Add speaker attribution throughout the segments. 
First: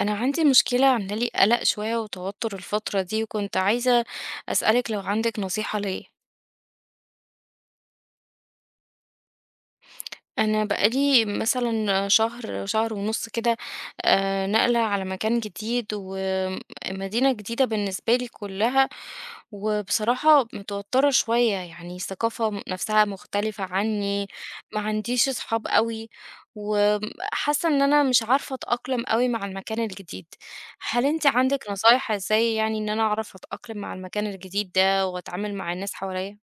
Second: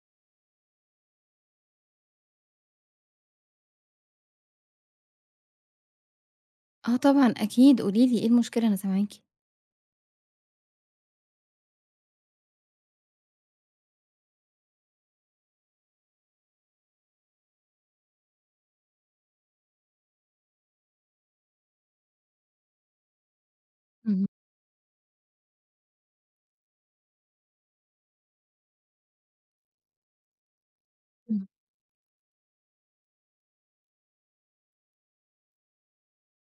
Speaker 1: أنا عندي مشكلة عاملة لي قلق شوية وتوتر الفترة دي وكنت عايزة أسألك لو عندك نصيحة ليا.
Speaker 2: آه طبعًا أكيد، قولي لي إيه المشكلة أنا سامعاكِ.
Speaker 1: أنا بقى لي مثلًا شهر، شهر ونُص كده. ناقلة على مكان جديد ومدينة جديدة بالنسبة لي كُلّها، وبصراحة متوتّرة شوية، يعني الثقافة نَفْسها مختلفة عنّي،
Speaker 2: اهم،
Speaker 1: ما عنديش أصحاب أوي، وحاسّة إن أنا مش عارفة أتأقلم أوي مع المكان الجديد. هل أنتِ
Speaker 2: إمم.
Speaker 1: عندِك نصايح إزاي يعني إن أنا أعرف أتأقلم مع المكان الجديد ده وأتعامل مع الناس حواليّا؟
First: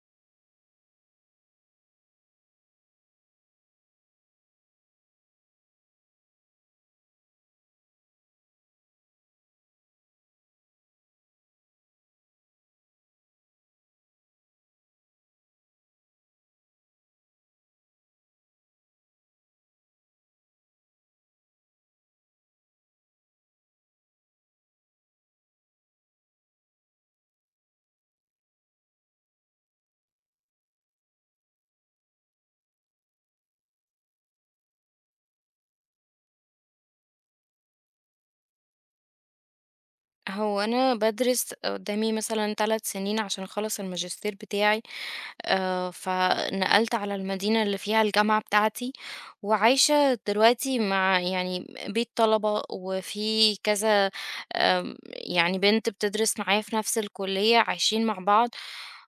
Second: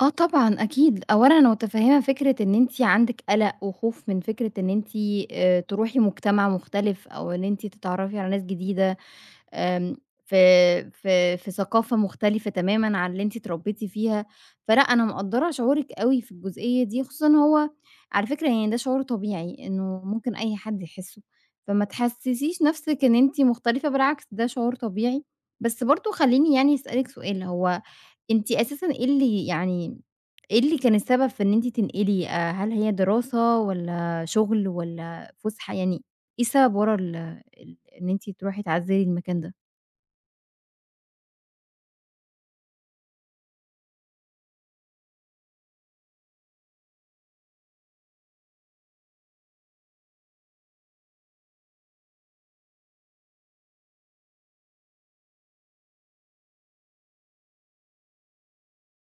Speaker 2: آه طبعًا أكيد، أولًا أنا متفهمة فكرة إن أنتِ عندِك قلق وخوف من فكرة إن أنتِ تروحي مجتمع مختلف أو إن أنتِ تتعرفي على ناس جديدة. آمم، في في ثقافة مختلفة تمامًا عن اللي أنتِ اتربيتِ فيها، فلأ أنا مقدّرة شعورِك أوي في الجزئية دي، خصوصًا هو على فكرة يعني ده شعور طبيعي إنه ممكن أي حد يحسّه، فما تحسّسيش نَفْسِك إن أنتِ مختلفة بالعكس ده شعور طبيعي، بس برضه خلّيني يعني أسألِك سؤال، هو أنتِ أساسًا إيه اللي يعني إيه اللي كان السبب في إن أنتِ تنقلي هل هي دراسة والّا شغل والّا فُسحة، يعني إيه السبب ورا ال ال إن أنتِ تروحي تعزّلي المكان ده؟
Speaker 1: هو أنا بادرس قدامي مثلًا 3 سنين عشان أخلّص الماجستير بتاعي، فنقلت على المدينة اللي فيها الجامعة بتاعتي، وعايشة دلوقتي مع يعني بيت طلبة وفي كذا. يعني بنت بتدرس معايا في نفس الكلية عايشين مع بعض،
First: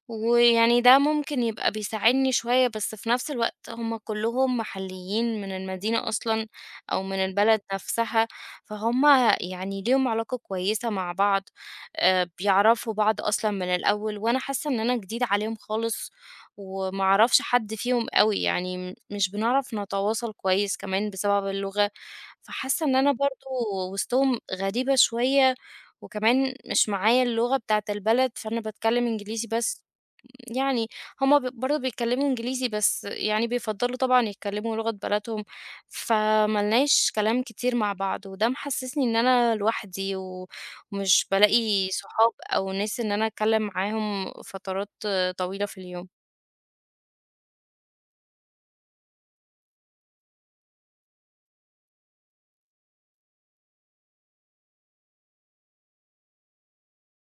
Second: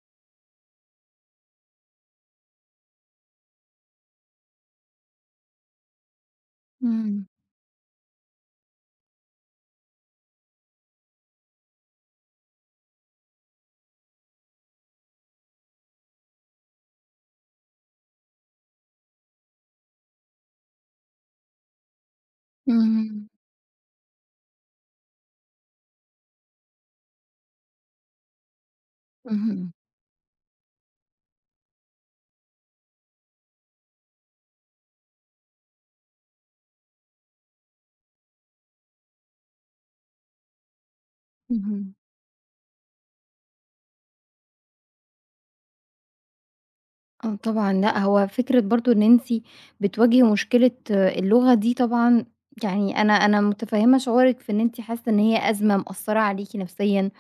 Speaker 1: ويعني ده ممكن يبقى بيساعدني شوية، بس في نفس الوقت هم كلّهم محليين من المدينة أصلًا أو من
Speaker 2: إمم،
Speaker 1: البلد نفسها، فهُم يعني ليهم علاقة كويسة مع بعض، بيعرفوا بعض أصلًا من الأول، وأنا حاسة إن أنا جديدة عليهم خالص وما أعرفش حد فيهم أوي، يعني مش بنعرف نتواصل كويس كمان بسبب اللغة، فحاسة إن أنا
Speaker 2: اهم،
Speaker 1: برضه وسطهم غريبة شوية، وكمان مش معايا اللغة بتاعة البلد، فأنا باتكلم إنجليزي
Speaker 2: اهم،
Speaker 1: بس. يعني هُم برضه بيتكلموا إنجليزي، بس يعني بيفضّلوا طبعًا يتكلموا لغة بلدهم، فما لناش كلام كتير مع بعض، وده محسسني إن أنا لوحدي، و ومش بالاقي
Speaker 2: اهم.
Speaker 1: صحاب أو ناس إن أنا أتكلم معاهم فترات طويلة في اليوم.
Speaker 2: آه طبعًا، لأ هو فكرة برضه إن أنتِ بتواجهي مشكلة اللغة دي طبعًا يعني أنا متفهمة شعورِك في إن أنتِ حاسة إن هي أزمة مأثرة عليكِ نفسيًا،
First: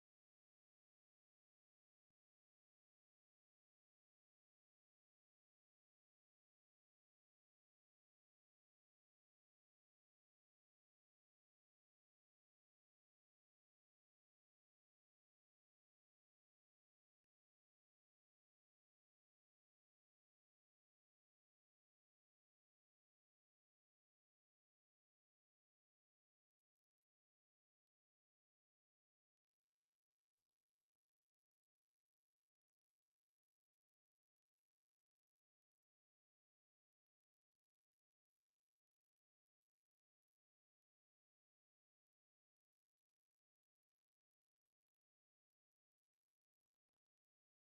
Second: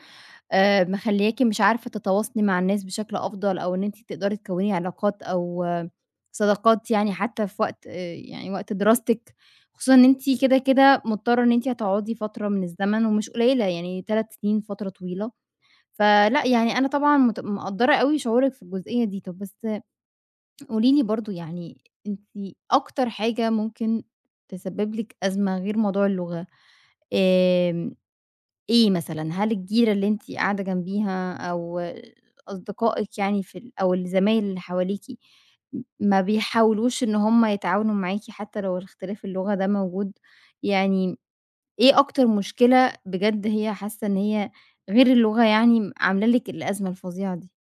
Speaker 2: مخلياكِ مش عارفة تتواصلي مع الناس بشكل أفضل، أو إن أنتِ تقدري تكوني علاقات أو صداقات يعني حتى في وقت يعني وقت دراستِك، خصوصًا إن أنتِ كده كده مضطرة إن أنتِ هتقعدي فترة من الزمن ومش قليلة يعني 3 سنين فترة طويلة. فلأ، يعني أنا طبعًا مقدّرة أوي شعورِك في الجزئية دي. طَب بس قولي لي برضه يعني أنتِ أكتر حاجة ممكن تسبب لِك أزمة غير موضوع اللغة، آمم، إيه مثلًا؟ هل الجيرة اللي أنتِ قاعدة جنبيها أو أصدقائِك يعني في ال أو الزمايل اللي حواليكِ ما بيحاولوش إن هم يتعاونوا معاكِ حتى لو الاختلاف اللغة ده موجود؟ يعني إيه أكتر مشكلة بجد هي حاسة إن هي غير اللغة يعني عاملة لِك الأزمة الفظيعة دي؟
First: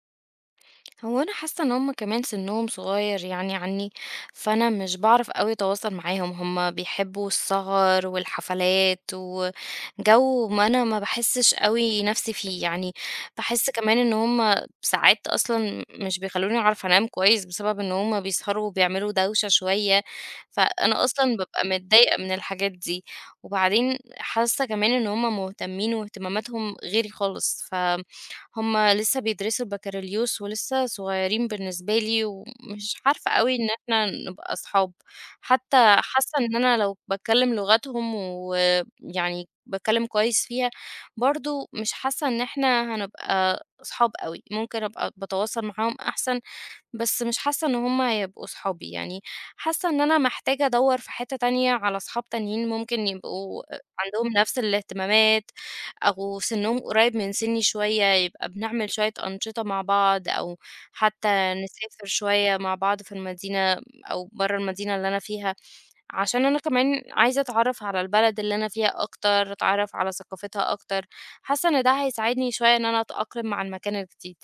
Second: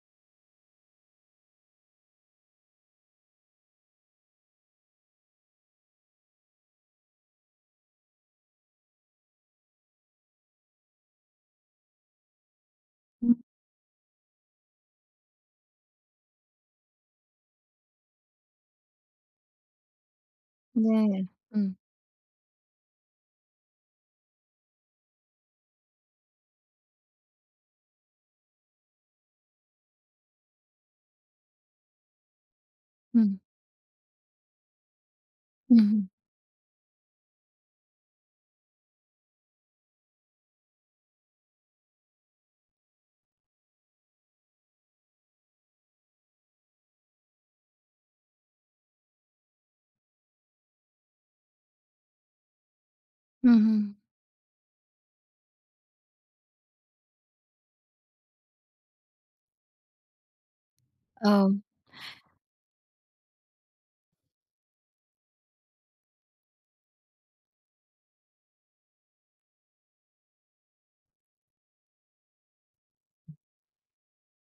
Speaker 1: هو انا حاسه ان هم كمان سنهم صغير يعني عني. فانا مش بعرف قوي اتواصل معاهم. هم بيحبوا السهر والحفلات وجو ما انا ما بحسش قوي نفسي فيه، يعني
Speaker 2: إمم،
Speaker 1: بحس كمان ان هم ساعات اصلا مش بيخلوني اعرف انام كويس بسبب ان هم بيسهروا وبيعملوا دوشه شويه. فانا
Speaker 2: ياه!
Speaker 1: اصلا ببقى
Speaker 2: إمم،
Speaker 1: متضايقه من الحاجات دي. وبعدين حاسه كمان ان هم مهتمين واهتماماتهم غيري خالص. هم لسه بيدرسوا البكالوريوس ولسه صغيرين بالنسبة لي، ومش عارفة
Speaker 2: إمم،
Speaker 1: أوي إن إحنا نبقى أصحاب، حتى
Speaker 2: اهم،
Speaker 1: حاسة إن أنا لو باتكلم لغتهم ويعني باتكلم كويس فيها، برضه مش حاسة إن إحنا هنبقى أصحاب أوي، ممكن أبقى باتواصل معاهم أحسن بس مش حاسة إن هم هيبقوا صحابي، يعني حاسة إن أنا محتاجة أدوّر في حتّة تانية على صحاب تانيين ممكن يبقوا
Speaker 2: اهم.
Speaker 1: عندهم نفس الاهتمامات أو سِنّهم قريب من سِنّي شوية، يبقى بنعمل شوية أنشطة مع بعض أو حتّى
Speaker 2: آه،
Speaker 1: نسافر شوية مع بعض في المدينة أو برّه المدينة اللي أنا فيها، عشان أنا كمان عايزة أتعرّف على البلد اللي أنا فيها أكتر، أتعرّف على ثقافتها أكتر، حاسة إن ده هيساعدني شوية إن أنا أتأقلم مع المكان الجديد.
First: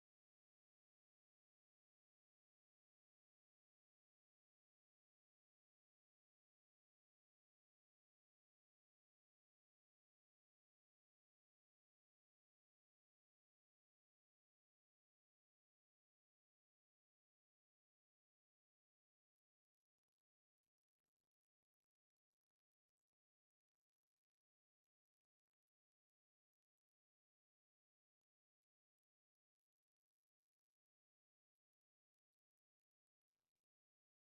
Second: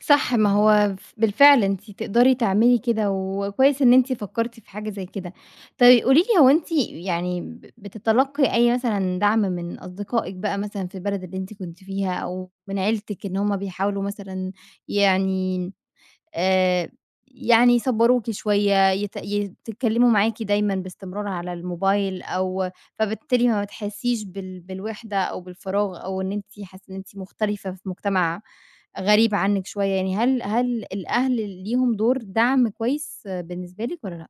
Speaker 2: صح ما هو بالفعل أنتِ تقدري تعملي كده، وكويس إن أنتِ فكّرتِ في حاجة زي كده. طيب قولي لي هو أنتِ يعني بتتلقي أي مثلًا دعم من أصدقائِك بقى مثلًا في البلد اللي أنتِ كنتِ فيها، أو من عيلتِك إن هُم بيحاولوا مثلًا يعني آآ يعني يصبّروكِ شوية، يتكلّموا معاكِ دايمًا باستمرار على الموبايل أو فبالتالي ما بتحسّيش بالوحدة أو بالفراغ أو إن أنتِ حاسّة إن أنتِ مختلفة في مجتمع غريب عنِّك شوية يعني، هل الأهل ليهم دور دعم كويس بالنسبة لِك والّا لأ؟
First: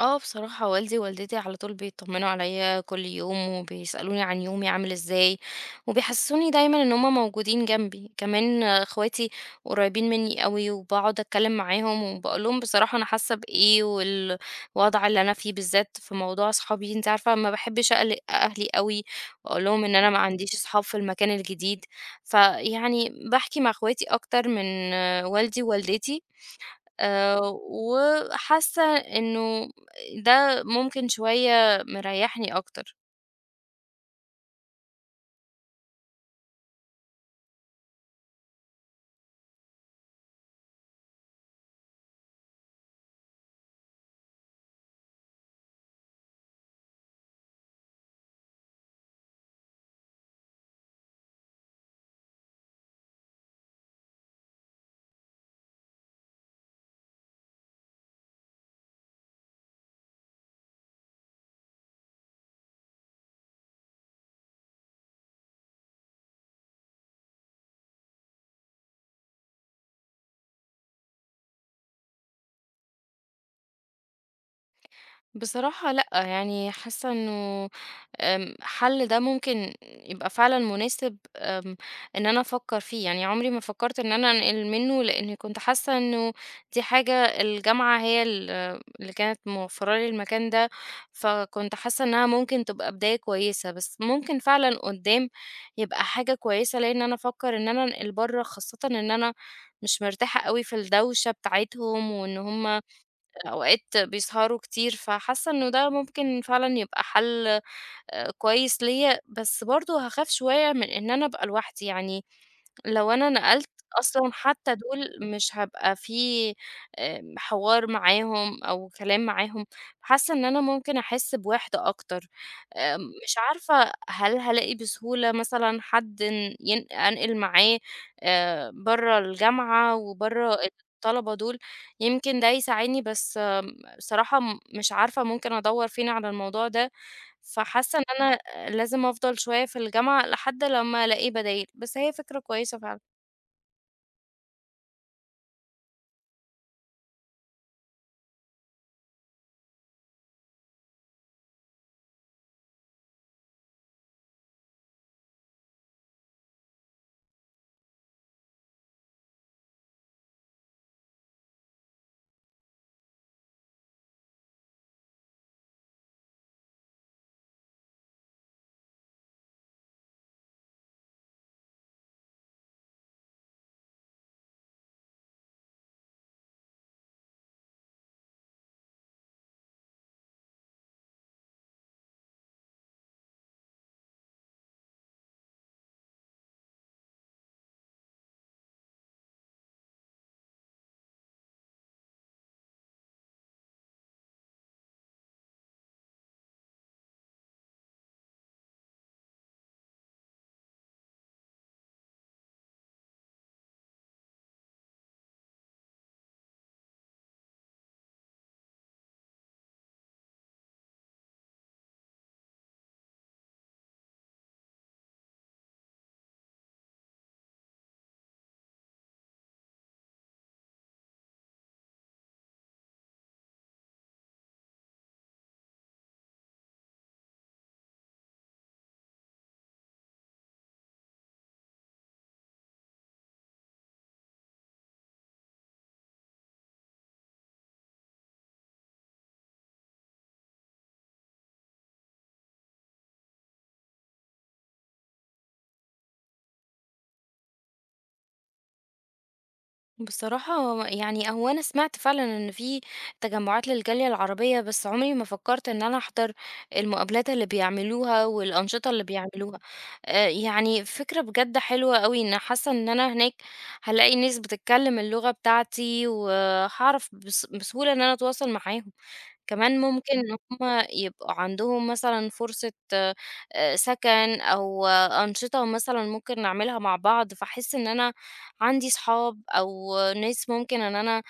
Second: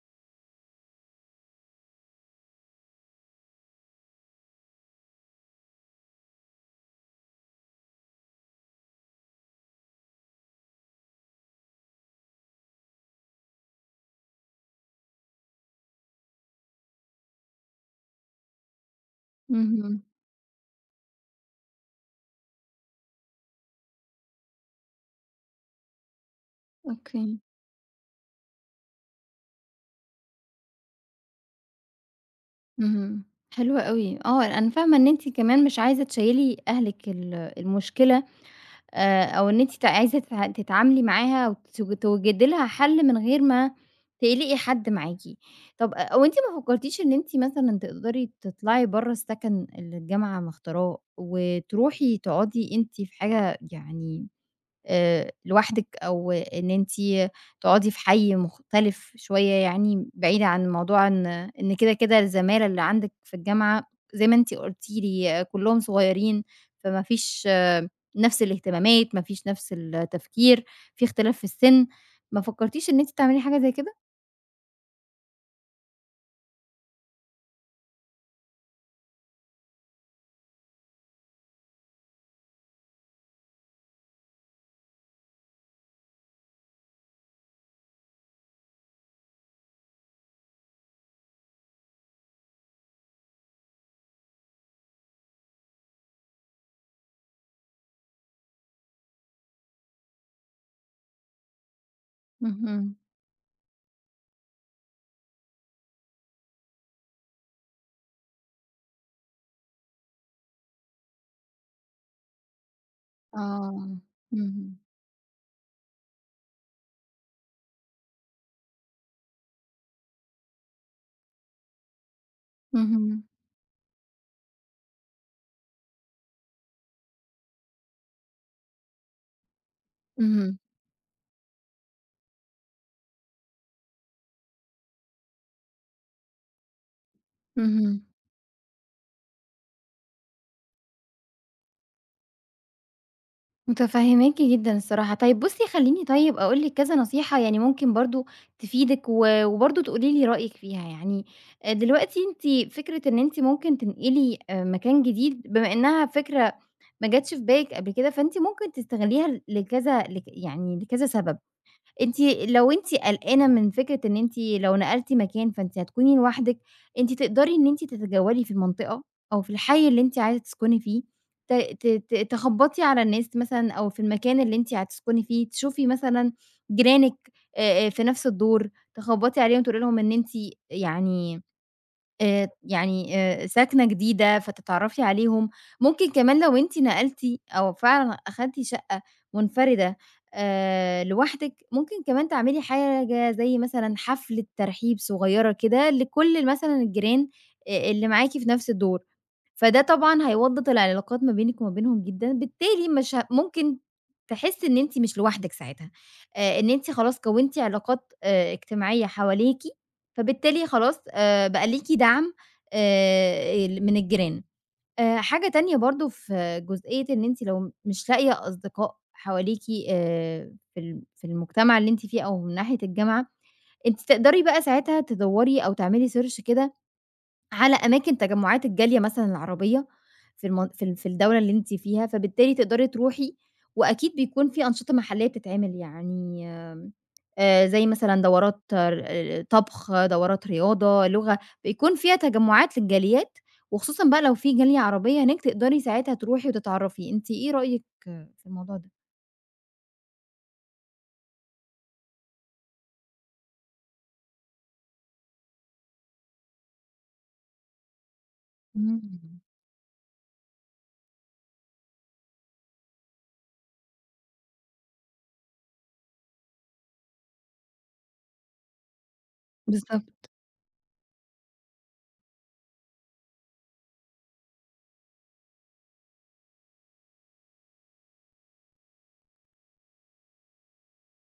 Speaker 1: بصراحة والدي ووالدتي على طول بيطمنوا عليَّ كل يوم، وبيسألوني عن يومي عامل إزاي، وبيحسسوني دايمًا إن هُم موجودين جنبي. كمان اخواتي قريبين مني أوي، وباقعد أتكلم معاهم وباقول لهم بصراحة أنا حاسة بإيه، والوضع اللي أنا فيه بالذات في موضوع أصحابي، أنتِ عارفة ما باحبش أقلق أهلي أوي، وأقول لهم إن
Speaker 2: اهم،
Speaker 1: أنا ما عنديش أصحاب في المكان الجديد. فيعني باحكي مع اخواتي أكتر من والدي ووالدتي.
Speaker 2: أوكي.
Speaker 1: وحاسة إنه ده ممكن شوية مريّحني أكتر.
Speaker 2: اهم، حلو أوي، آه، أنا فاهمة إن أنتِ كمان مش عايزة تشيّلي أهلِك المشكلة أو إن أنتِ عايزة تتعاملي معاها توجدي لها حل من غير ما تقلقي حد معاكِ. طب وأنتِ ما فكرتيش إن أنتِ مثلًا تقدري تطلعي برّه السكن اللي الجامعة مختاراه وتروحي تقعدي أنتِ في حاجة يعني لوحدِك أو إن أنتِ تقعدي في حي مختلف شوية يعني بعيدة عن موضوع إن كده الزمالة اللي عندِك في الجامعة زي ما أنتِ قُلتِ لي كُلّهم صغيرين، فما فيش نفس الاهتمامات، ما فيش نفس التفكير، في اختلاف في السِن، ما فكّرتيش إن أنتِ تعملي حاجة زي كده؟
Speaker 1: بصراحة لأ، يعني حاسة إنه حل ده ممكن يبقى فعلًا مناسب. إن أنا أفكّر فيه، يعني عمري ما فكّرت إن أنا أنقل منه، لإني كنت حاسة إنه دي حاجة الجامعة هي اللي كانت موفّرة لي المكان ده، فكنت حاسة إنها ممكن تبقى بداية كويسة، بس ممكن فعلًا قدّام يبقى حاجة كويسة ليّا إن أنا أفكّر إن أنا أنقل برّه، خاصةً إن أنا مش مرتاحة أوي في الدوشة بتاعتهم، وإن هُم
Speaker 2: اهم،
Speaker 1: أوقات بيسهروا كتير، فحاسة إنه ده ممكن فعلًا يبقى حل كويس ليّا، بس برضه هاخاف شوية من إن أنا أبقى لوحدي، يعني لو أنا نقلت
Speaker 2: آه،
Speaker 1: أصلًا حتى
Speaker 2: اهم،
Speaker 1: دول مش هابقى في حوار معاهم أو كلام معاهم، حاسة إن أنا ممكن أحس بوحدة أكتر.
Speaker 2: اهم،
Speaker 1: مش عارفة هل هالاقي بسهولة مثلًا حد ن ين أنقل معاه برّه الجامعة وبرّه
Speaker 2: اهم،
Speaker 1: الطلبة دول، يمكن ده يساعدني، بس بصراحة مش عارفة ممكن أدوّر فين على الموضوع ده. فحاسة
Speaker 2: اهم.
Speaker 1: إن أنا لازم أفضل شوية في الجامعة لحد لمّا ألاقي بدايل، بس هي فكرة كويسة فعلًا.
Speaker 2: متفهماكِ جدًا الصراحة. طيب بُصّي، خلّيني طيب أقول لِك كذا نصيحة يعني ممكن برضه تفيدِك وبرضه تقولي لي رأيِك فيها. يعني دلوقتي أنتِ فكرة إن أنتِ ممكن تنقلي مكان جديد، بما إنها فكرة ما جاتش في بالِك قبل كده، فأنتِ ممكن تستغلّيها لكذا لك يعني لكذا سبب. أنتِ لو أنتِ قلقانة من فكرة إن أنتِ لو نقلتِ مكان فأنتِ هتكوني لوحدِك، أنتِ تقدري إن أنتِ تتجولي في المنطقة أو في الحي اللي أنتِ عايزة تسكني فيه، ت ت ت تخبطي على الناس مثلًا أو في المكان اللي أنتِ هتسكني فيه، تشوفي مثلًا جيرانِك في نفس الدور، تخبطي عليهم تقولي لهم إن أنتِ يعني يعني ساكنة جديدة فتتعرّفي عليهم، ممكن كمان لو أنتِ نقلتِ أو فعلًا أخدتِ شقة منفردة لوحدِك، ممكن كمان تعملي حاجة زي مثلًا حفلة ترحيب صغيّرة كده لكل مثلًا الجيران اللي معاكِ في نفس الدور، فده طبعًا هيوضّب العلاقات ما بينِك وما بينهم جدًا، بالتالي مش ممكن تحسّي إن أنتِ مش لوحدِك ساعتها، إن أنتِ خلاص كوّنتِ علاقات اجتماعية حواليكِ فبالتالي خلاص بقى ليكِ دعم ال من الجيران. حاجة تانية برضه في جزئية إن أنتِ لو مش لاقية أصدقاء حواليكِ في المجتمع اللي أنتِ فيه أو من ناحية الجامعة، أنتِ تقدري بقى ساعتها تدوّري أو تعملي search كده على أماكن تجمعات الجالية مثلًا العربية في المن في ال في الدولة اللي أنتِ فيها، فبالتالي تقدري تروحي، وأكيد بيكون في أنشطة محلية بتتعمل يعني آمم، زي مثلًا دورات ر آه، طبخ، دورات رياضة، لغة، بيكون فيها تجمعات للجاليات، وخصوصًا بقى لو في جالية عربية هناك تقدري ساعتها تروحي وتتعرفي، أنتِ إيه رأيِك في الموضوع ده؟
Speaker 1: بصراحة يعني هو أنا سمعت فعلًا إن في تجمعات للجالية العربية، بس عمري ما فكرت إن أنا أحضر المقابلات اللي بيعملوها والأنشطة
Speaker 2: إمم،
Speaker 1: اللي بيعملوها. يعني فكرة بجد حلوة أوي، إن حاسة إن أنا هناك هالاقي ناس بتتكلم اللغة بتاعتي، وهاعرف بس بسهولة إن أنا أتواصل معاهم. كمان
Speaker 2: بالضبط،
Speaker 1: ممكن إن هم يبقوا عندهم مثلًا فرصة سكن أو أنشطة مثلًا ممكن نعملها مع بعض، فاحس إن أنا عندي صحاب أو ناس ممكن إن أنا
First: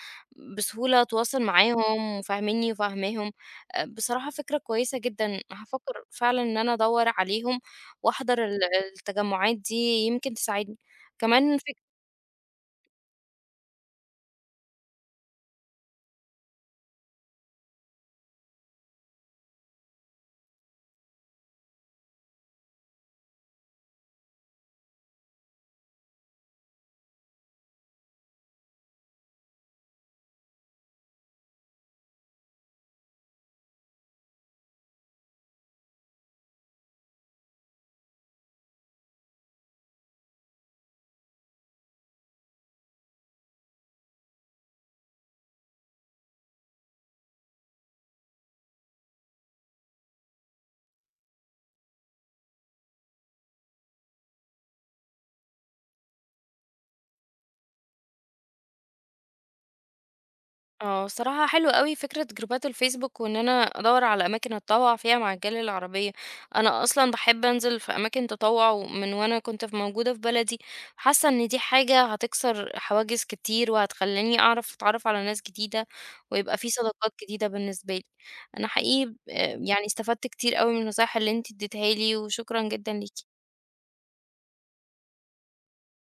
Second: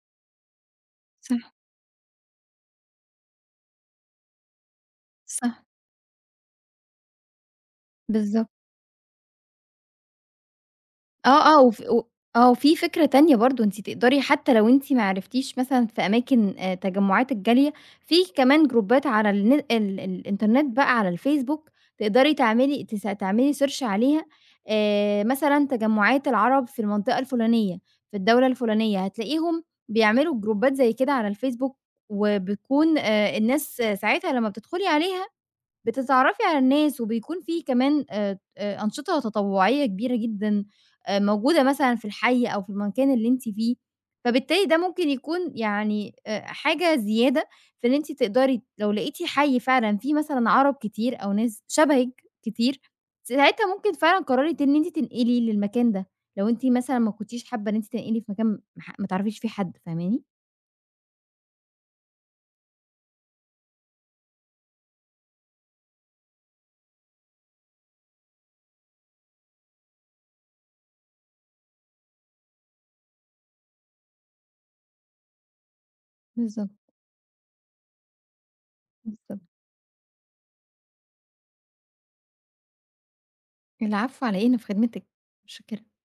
Speaker 1: بسهولة أتواصل
Speaker 2: صح،
Speaker 1: معاهم وفاهمينّي وفاهماهم. بصراحة فكرة كويسة جدًا،
Speaker 2: صح،
Speaker 1: هافكر فعلًا إن أنا أدوّر عليهم وأحضر
Speaker 2: بالضبط.
Speaker 1: التجمعات دي يمكن تساعدني.
Speaker 2: آه،
Speaker 1: كمان
Speaker 2: آه، وف
Speaker 1: فكرة.
Speaker 2: و آه، وفي فكرة تانية برضه أنتِ تقدري حتى لو أنتِ ما عرفتيش مثلًا في أماكن تجمعات الجالية، في كمان جروبات على الن ال الإنترنت بقى على الفيسبوك تقدري تعملي search عليها مثلًا تجمعات العرب في المنطقة الفلانية، في الدولة الفلانية، هتلاقيهم بيعملوا جروبات زي كده على الفيسبوك، وبتكون الناس ساعتها لمّا بتدخلي عليها بتتعرّفي على الناس وبيكون في كمان أنشطة تطوعية كبيرة جدًا موجودة مثلًا في الحي أو في المكان اللي أنتِ فيه، فبالتالي ده ممكن يكون يعني حاجة زيادة في إن أنتِ تقدري لو لقيتِ حي فعلًا فيه مثلًا عَرَب كتير أو ناس شبهِك كتير، ساعتها ممكن فعلًا قررِت إن أنتِ تنقلي للمكان ده، لو أنتِ مثلًا ما كنتيش حابة إن أنتِ تنقلي في مكان ما تعرفيش فيه حد، فاهماني؟
Speaker 1: الصراحة حلو أوي فكرة جروبات الفيسبوك وإن أنا أدور على أماكن أتطوع فيها مع الجالية العربية، أنا أصلا باحب أنزل في أماكن تطوع من وأنا كنت موجودة في بلدي، حاسة إن دي حاجة هتكسر حواجز كتير وهتخليني أعرف أتعرف على ناس جديدة ويبقى في
Speaker 2: بالضبط،
Speaker 1: صداقات جديدة بالنسبة لي، أنا حقيقي
Speaker 2: بالضبط.
Speaker 1: يعني استفدت كتير أوي من النصايح اللي انتي اديتها لي وشكرا جدا ليكي.
Speaker 2: العفو على إيه، أنا في خدمتِك، متشكرة.